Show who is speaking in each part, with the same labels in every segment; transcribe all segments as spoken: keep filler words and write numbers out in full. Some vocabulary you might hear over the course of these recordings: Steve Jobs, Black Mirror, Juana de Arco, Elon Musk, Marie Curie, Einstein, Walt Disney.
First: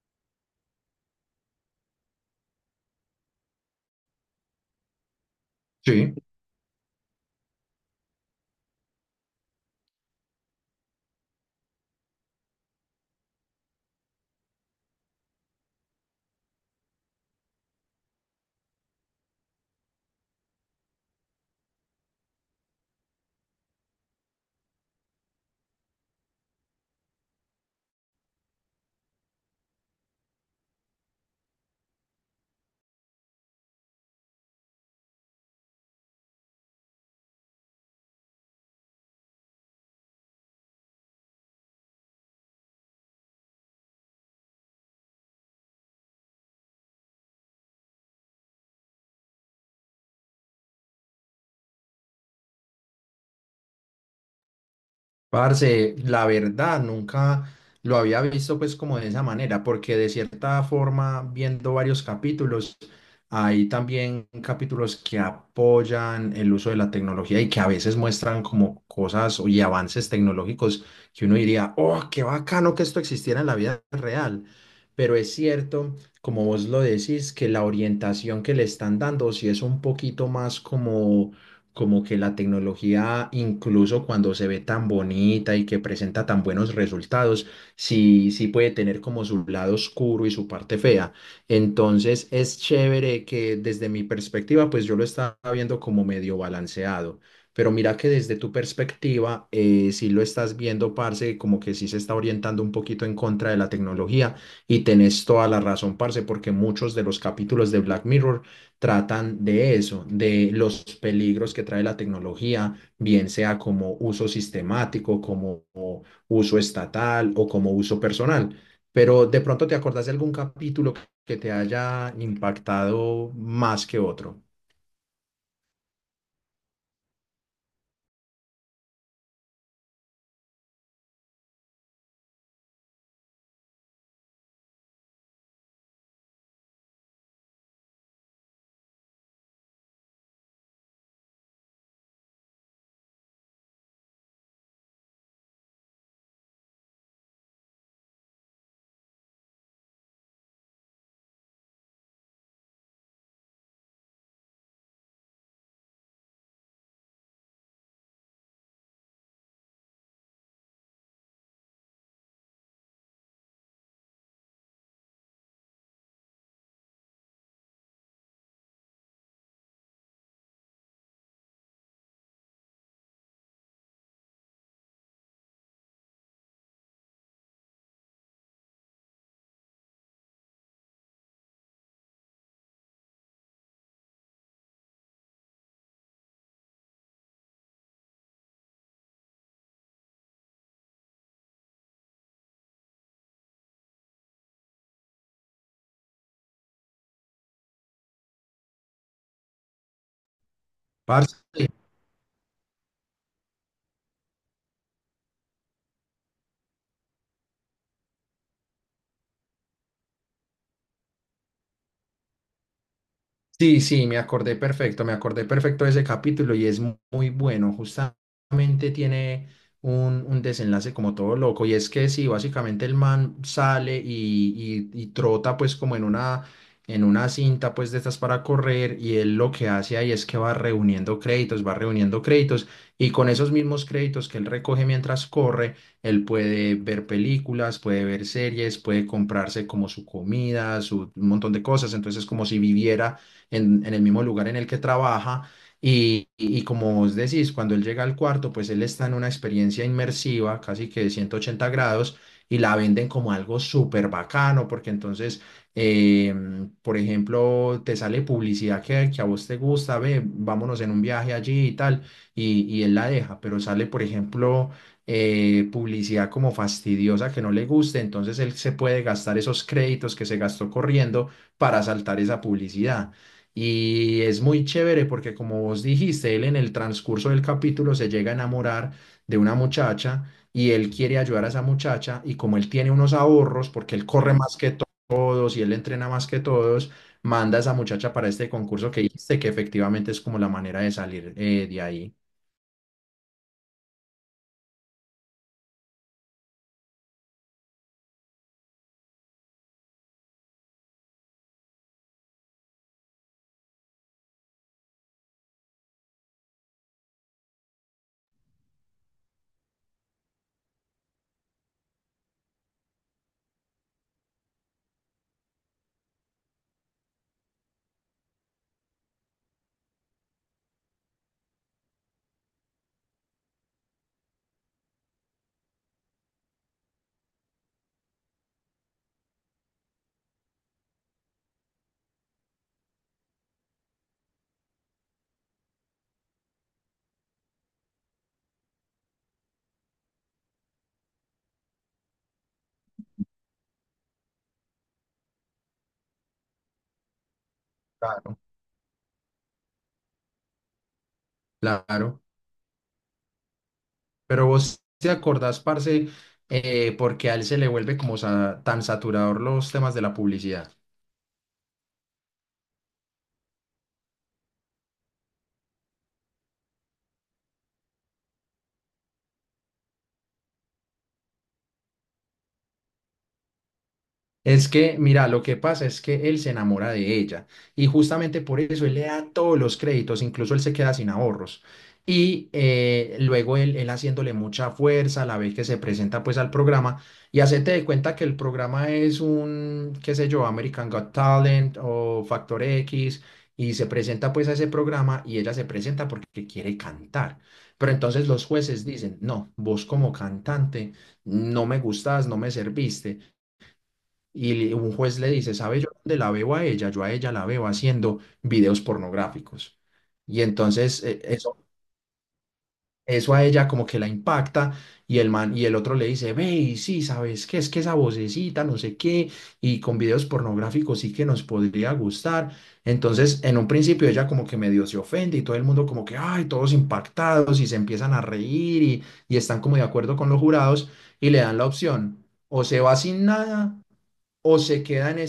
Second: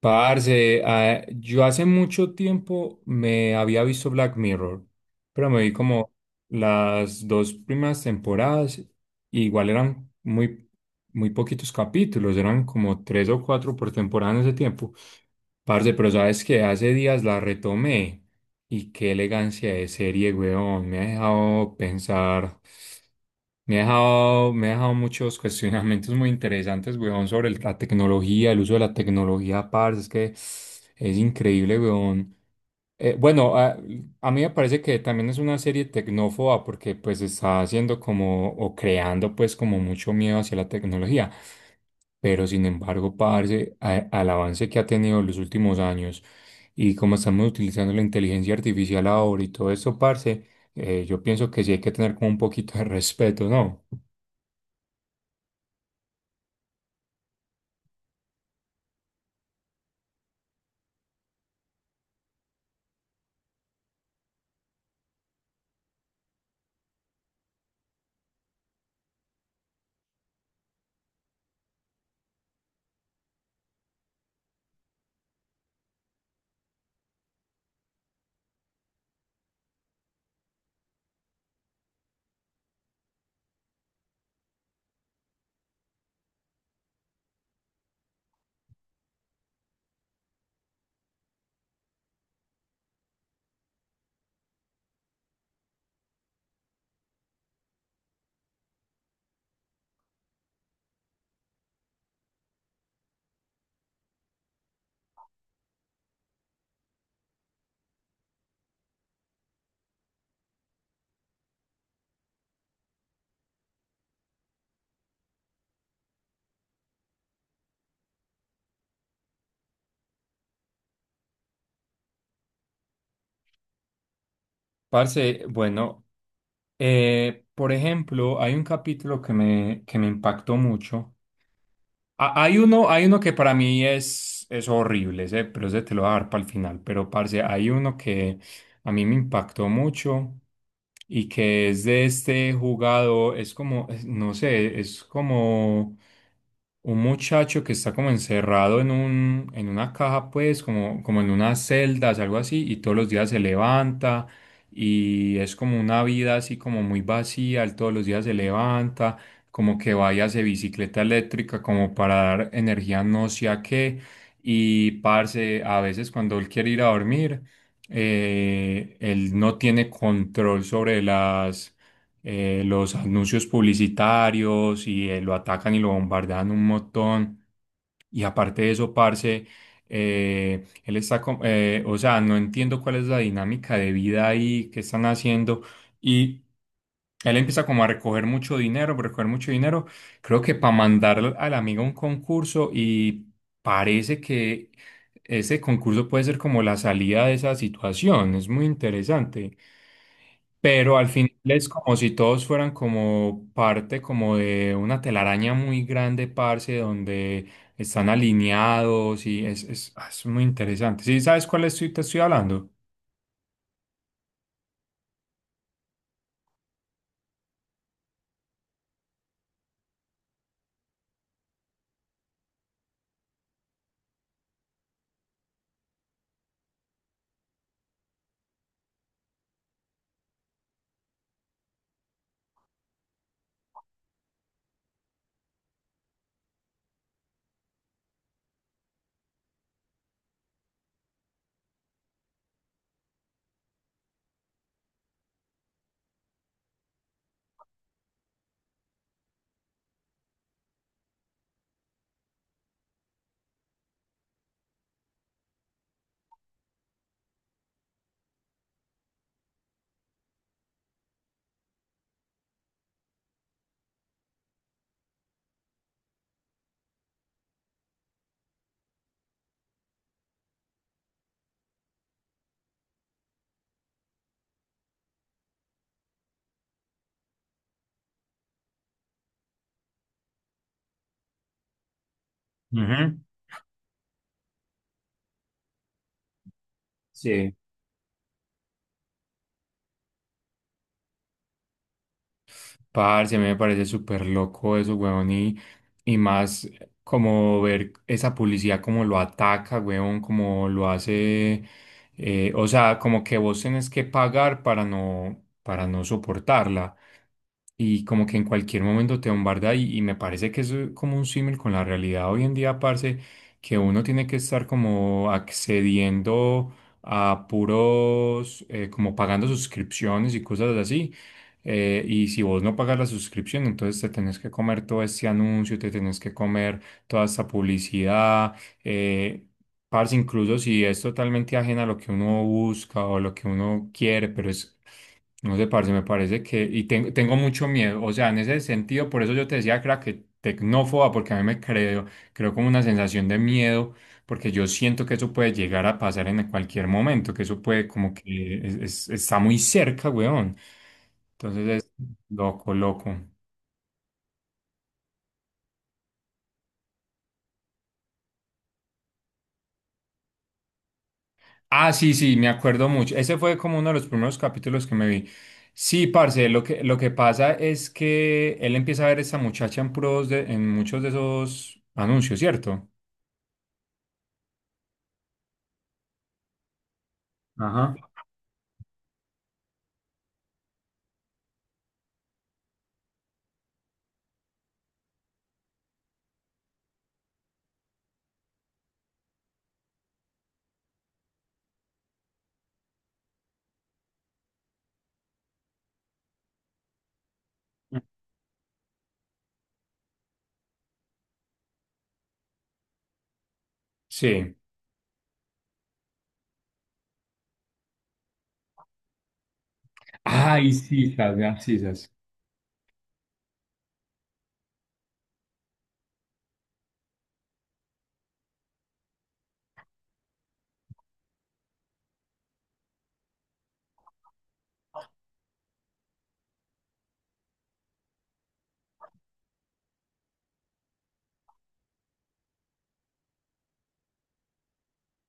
Speaker 1: Parce, ah, yo hace mucho tiempo me había visto Black Mirror, pero me vi como
Speaker 2: Sí.
Speaker 1: las dos primeras temporadas, y igual eran muy, muy poquitos capítulos, eran como tres o cuatro por temporada en ese tiempo. Parce, pero sabes que hace días la retomé y qué elegancia de serie, weón. Me ha dejado pensar, me ha dejado, me ha dejado muchos cuestionamientos muy interesantes, weón, sobre el- la tecnología, el uso de la tecnología, parce. Es que es increíble, weón. Eh, bueno, a, a mí me parece que también es una serie tecnófoba porque pues está haciendo como, o creando pues como mucho miedo hacia la tecnología. Pero sin embargo, parce, a- al avance que ha tenido en los últimos años. Y como estamos utilizando la inteligencia artificial ahora y todo eso, parce, eh, yo pienso que sí hay que tener como un poquito de respeto, ¿no?
Speaker 2: Parce, la verdad, nunca lo había visto pues como de esa manera, porque de cierta forma, viendo varios capítulos, hay también capítulos que apoyan el uso de la tecnología y que a veces muestran como cosas y avances tecnológicos que uno diría, oh, qué bacano que esto existiera en la vida real. Pero es cierto, como vos lo decís, que la orientación que le están dando sí es un poquito más como como que la tecnología, incluso cuando se ve tan bonita y que presenta tan buenos resultados, sí, sí puede tener como su lado oscuro y su parte fea. Entonces es chévere que desde mi perspectiva, pues yo lo estaba viendo como medio balanceado. Pero mira que desde tu perspectiva, eh, sí lo estás viendo, parce, como que sí se está orientando un poquito en contra de la tecnología y tenés toda la razón, parce, porque muchos de los capítulos de Black Mirror tratan de eso, de los peligros que trae la tecnología, bien sea como uso sistemático, como uso estatal o como uso personal. Pero de pronto te acordás de algún capítulo que te haya impactado más que otro.
Speaker 1: Parce, bueno, eh, por ejemplo, hay un capítulo que me, que me impactó mucho. Ha- Hay uno, hay uno que para mí es, es horrible, ese, pero ese te lo voy a dar para el final. Pero, parce, hay uno que a mí me impactó mucho y que es de este jugador, es como, es- no sé, es como un muchacho que está como encerrado en un, en una caja, pues, como, como en unas celdas, algo así, y todos los días se levanta y es como una vida así como muy vacía, él todos los días se levanta como que vaya a bicicleta eléctrica como para dar energía no sé a qué. Y parce, a veces cuando él quiere ir a dormir, eh, él no tiene control sobre las, eh, los anuncios publicitarios y eh, lo atacan y lo bombardean un montón. Y aparte de eso, parce, eh, él está, com- eh, o sea, no entiendo cuál es la dinámica de vida ahí que están haciendo y él empieza como a recoger mucho dinero, recoger mucho dinero, creo que para mandar al al amigo a un concurso y parece que ese concurso puede ser como la salida de esa situación, es muy interesante. Pero al final
Speaker 2: Parce,
Speaker 1: es como si todos fueran como parte como de una telaraña muy grande, parce, donde están alineados y es, es, ah, es muy interesante. ¿Sí sabes cuál estoy, te estoy hablando?
Speaker 2: sí, sí, me acordé perfecto, me acordé perfecto de ese capítulo y es mu- muy bueno. Justamente tiene un, un desenlace como todo loco y es que sí, básicamente el man sale y, y- y trota pues como en una, en una cinta pues de estas para correr y él lo que hace ahí es que va reuniendo créditos, va reuniendo créditos y con esos mismos créditos que él recoge mientras corre, él puede ver películas, puede ver series, puede comprarse como su comida, su, un montón de cosas. Entonces es como si viviera en, en el mismo lugar en el que trabaja. Y, y- y como vos decís, cuando él llega al cuarto, pues él está en una experiencia inmersiva, casi que de ciento ochenta grados, y la venden como algo súper bacano. Porque entonces, em, por ejemplo, te sale publicidad que, que a vos te gusta, ve, vámonos en un viaje allí y tal, y, y él la deja, pero sale, por ejemplo, eh, publicidad como fastidiosa que no le guste, entonces él se puede gastar esos créditos que se gastó corriendo para saltar esa publicidad. Y es muy chévere porque, como vos dijiste, él en el transcurso del capítulo se llega a enamorar de una muchacha y él quiere ayudar a esa muchacha y como él tiene unos
Speaker 1: Ujú.
Speaker 2: ahorros, porque él corre más que to- todos y él entrena más que todos,
Speaker 1: Sí.
Speaker 2: manda a esa muchacha para este concurso que dijiste, que efectivamente es como la manera de salir eh, de ahí.
Speaker 1: Parce, a mí me parece súper loco eso, weón, y, y más como ver esa publicidad, como lo ataca, weón, como lo hace, eh, o sea, como que vos tenés que pagar para no, para no soportarla y como que en cualquier momento te bombarda y, y me parece que eso es como un símil con la realidad hoy en día, parce, que uno tiene que estar como accediendo a puros, eh, como pagando suscripciones y cosas así. eh, y si vos no pagas la suscripción, entonces te tenés que comer todo este anuncio, te tenés que comer toda esta publicidad, eh, parce, incluso si es totalmente ajena a lo que uno busca o lo que uno quiere, pero es no sé, parce, me parece que, y ten- tengo mucho miedo, o sea, en ese sentido, por eso yo te decía que era que tecnófoba, porque a mí me creo, creo como una sensación de miedo, porque yo siento que eso puede llegar a pasar en cualquier momento, que eso puede como
Speaker 2: Claro.
Speaker 1: que es- es- está muy cerca, weón. Entonces es
Speaker 2: Claro.
Speaker 1: loco, loco.
Speaker 2: Pero vos te acordás, parce, eh, porque a él se le vuelve como sa- tan saturador los temas de la publicidad.
Speaker 1: Ah, sí, sí, me acuerdo mucho. Ese fue como uno de los primeros capítulos que me vi. Sí, parce, lo que, lo que pasa es que él empieza a ver a esta muchacha en pros de, en muchos de esos anuncios, ¿cierto?
Speaker 2: Es que, mira, lo que pasa es que él se enamora de ella y
Speaker 1: Ajá.
Speaker 2: justamente por eso él le da todos los créditos, incluso él se queda sin ahorros. Y eh, luego él, él haciéndole mucha fuerza, la vez que se presenta pues al programa y hacete de cuenta que el programa es un, qué sé yo, American Got Talent o Factor X y se presenta pues a ese programa y ella se presenta porque quiere cantar. Pero entonces los jueces dicen, no, vos como cantante no me gustas, no me serviste.
Speaker 1: Sí.
Speaker 2: Y un juez le dice, ¿sabe yo dónde la veo a ella? Yo a ella la veo haciendo videos pornográficos. Y
Speaker 1: Ay,
Speaker 2: entonces eh,
Speaker 1: sisas,
Speaker 2: eso,
Speaker 1: las sisas.
Speaker 2: eso a ella como que la impacta y el man, y el otro le dice, ve, y sí, ¿sabes qué? Es que esa vocecita, no sé qué, y con videos pornográficos sí que nos podría gustar. Entonces, en un principio ella como que medio se ofende y todo el mundo como que, ay, todos impactados y se empiezan a reír y, y están como de acuerdo con los jurados y le dan la opción, o se va sin nada o se queda en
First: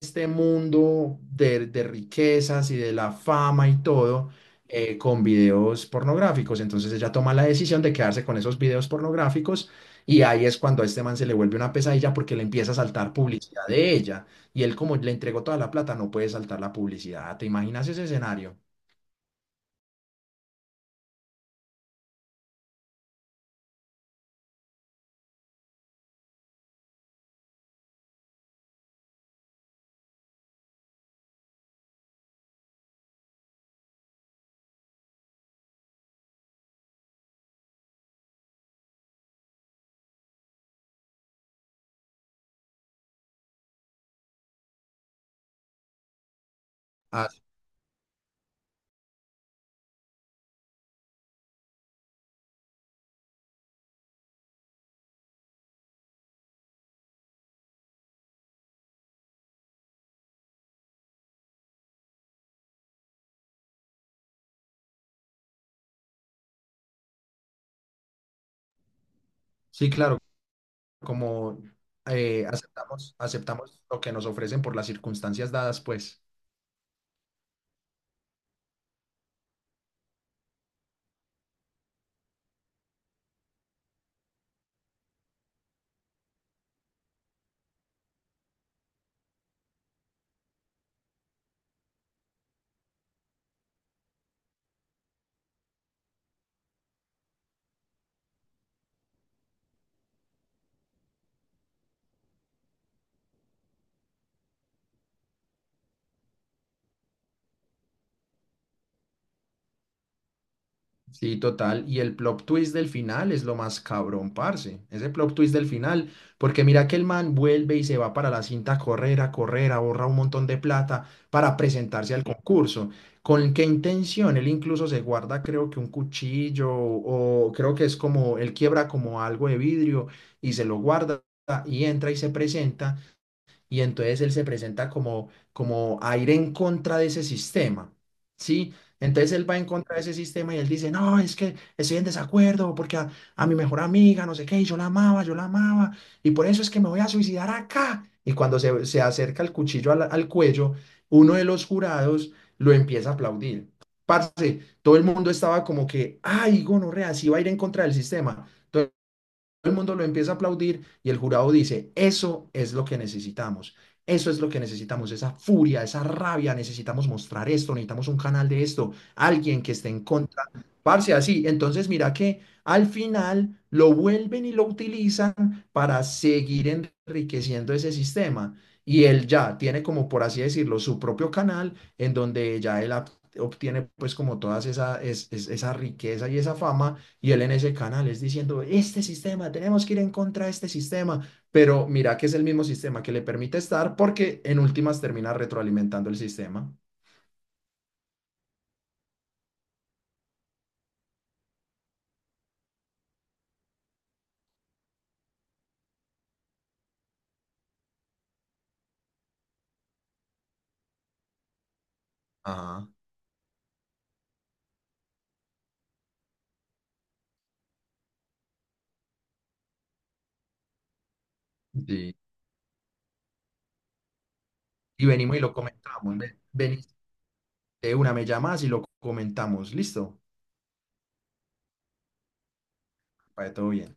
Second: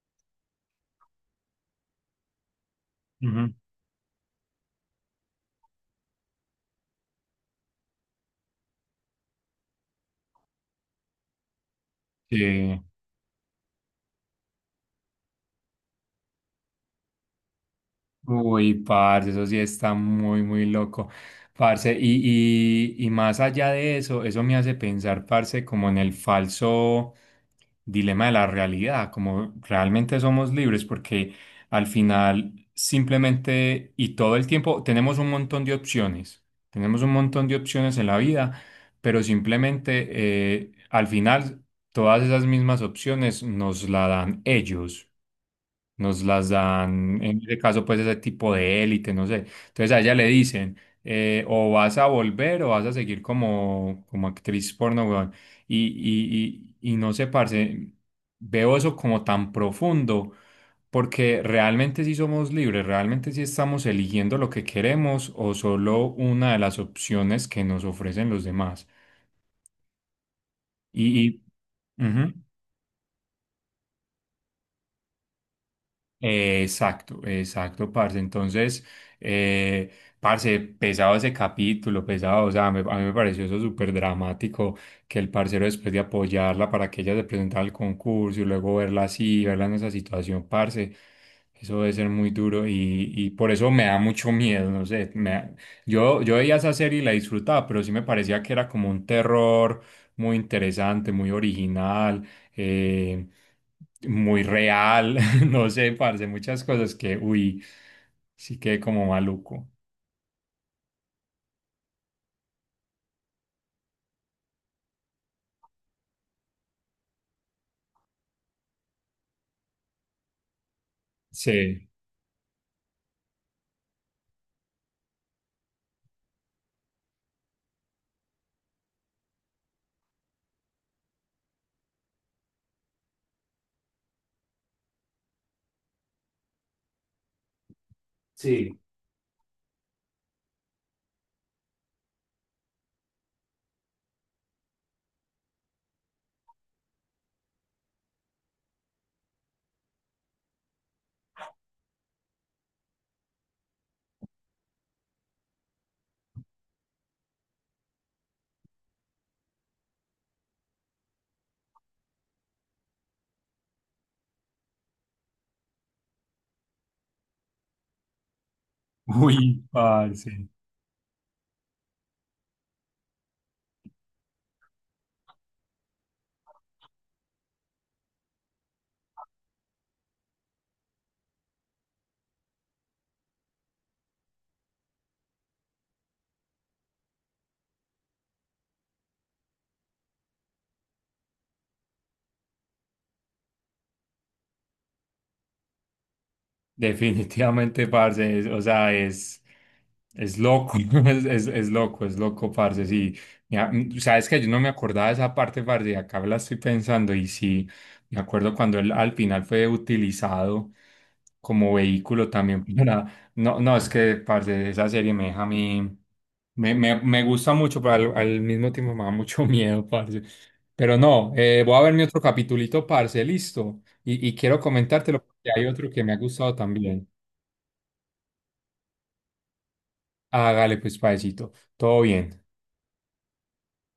Speaker 2: este mundo de, de riquezas y de la
Speaker 1: Ujú.
Speaker 2: fama y todo eh, con videos pornográficos. Entonces ella toma la decisión de quedarse con esos videos pornográficos y ahí es cuando a este man se le vuelve una pesadilla porque le empieza a
Speaker 1: Sí.
Speaker 2: saltar publicidad de ella y él como le entregó toda la plata no puede saltar la publicidad. ¿Te imaginas ese escenario?
Speaker 1: Uy, parce, eso sí está muy, muy loco. Parce, y, y, y más allá de eso, eso me hace pensar, parce, como en el falso dilema de la realidad, como realmente somos libres, porque al final simplemente y todo el tiempo tenemos un montón de opciones, tenemos un montón de opciones en la vida, pero simplemente eh, al final todas esas mismas opciones nos la dan ellos. Nos las dan,
Speaker 2: Ah,
Speaker 1: en ese caso, pues ese tipo de élite, no sé. Entonces a ella le dicen, eh, o vas a volver o vas a seguir como, como actriz porno, weón. Y, y, y, y no sé, parce, veo eso como tan profundo, porque realmente sí somos libres, realmente sí estamos eligiendo lo que queremos o solo una de las opciones que nos ofrecen los demás.
Speaker 2: sí, claro,
Speaker 1: Y, y
Speaker 2: como
Speaker 1: ujú.
Speaker 2: eh, aceptamos, aceptamos lo que nos ofrecen por las circunstancias dadas, pues.
Speaker 1: Eh, Exacto, exacto, parce. Entonces, eh, parce, pesado ese capítulo, pesado. O sea, me- a mí me pareció eso súper dramático que el parcero, después de apoyarla para que ella se presentara al concurso y luego verla así, verla en esa situación, parce, eso debe ser muy duro y, y por eso me da mucho miedo. No sé, me da- yo, yo veía esa serie y la disfrutaba, pero sí me parecía que era como un terror muy interesante, muy original. Eh, muy real. No sé, parce, muchas cosas que, uy, sí que como maluco.
Speaker 2: Sí, total. Y el plot twist del final es lo más cabrón, parce. Ese plot twist del final. Porque mira que el man vuelve y se va para la cinta a correr, a correr, ahorra un montón de plata para
Speaker 1: Sí.
Speaker 2: presentarse al concurso. ¿Con qué intención? Él incluso se guarda, creo que un cuchillo o creo que es como, él quiebra como algo de vidrio y se lo guarda y entra y se presenta y entonces él se presenta como, como a ir en contra de ese sistema, ¿sí?
Speaker 1: Sí.
Speaker 2: Entonces él va en contra de ese sistema y él dice, no, es que estoy en desacuerdo porque a, a mi mejor amiga, no sé qué, y yo la amaba, yo la amaba, y por eso es que me voy a suicidar acá. Y cuando se, se acerca el cuchillo al, al cuello, uno de los jurados lo empieza a aplaudir. Parce, todo el mundo estaba como que, ay, gonorrea, sí va a ir en contra del sistema, el mundo lo empieza a aplaudir y el jurado dice, eso es lo que necesitamos, eso es lo que necesitamos, esa furia, esa rabia, necesitamos mostrar esto, necesitamos un canal de esto, alguien
Speaker 1: Uy,
Speaker 2: que esté en
Speaker 1: parce.
Speaker 2: contra, parce, así. Entonces mira que al final lo vuelven y lo utilizan para seguir enriqueciendo ese sistema. Y él ya tiene como, por así decirlo, su propio canal en donde ya él ob- obtiene pues como todas esa, es- es- esa riqueza y esa fama y él en ese canal es diciendo, este sistema, tenemos que ir en contra de este sistema, pero mira que es el mismo sistema que le permite estar porque en últimas termina retroalimentando el sistema.
Speaker 1: Definitivamente, parce, es- o sea, es, es loco, es, es, es loco, es loco, parce, sí. Mira, mm, sabes que yo no me acordaba de esa parte, parce, y acá la estoy pensando, y sí, me acuerdo cuando él al final fue utilizado como vehículo también
Speaker 2: Ajá,
Speaker 1: para... No, no, es que, parce, esa serie me deja a mí... Me, me, me gusta mucho, pero al, al mismo tiempo me da mucho miedo, parce. Pero no, eh, voy a ver mi
Speaker 2: sí.
Speaker 1: otro capitulito, parce, listo. Y, y quiero
Speaker 2: Y
Speaker 1: comentártelo
Speaker 2: venimos y
Speaker 1: porque
Speaker 2: lo
Speaker 1: hay otro que me
Speaker 2: comentamos.
Speaker 1: ha
Speaker 2: Ve-
Speaker 1: gustado
Speaker 2: Venís
Speaker 1: también.
Speaker 2: de una, me llamas y lo comentamos. Listo,
Speaker 1: Hágale pues, paecito. Todo bien.
Speaker 2: para todo bien.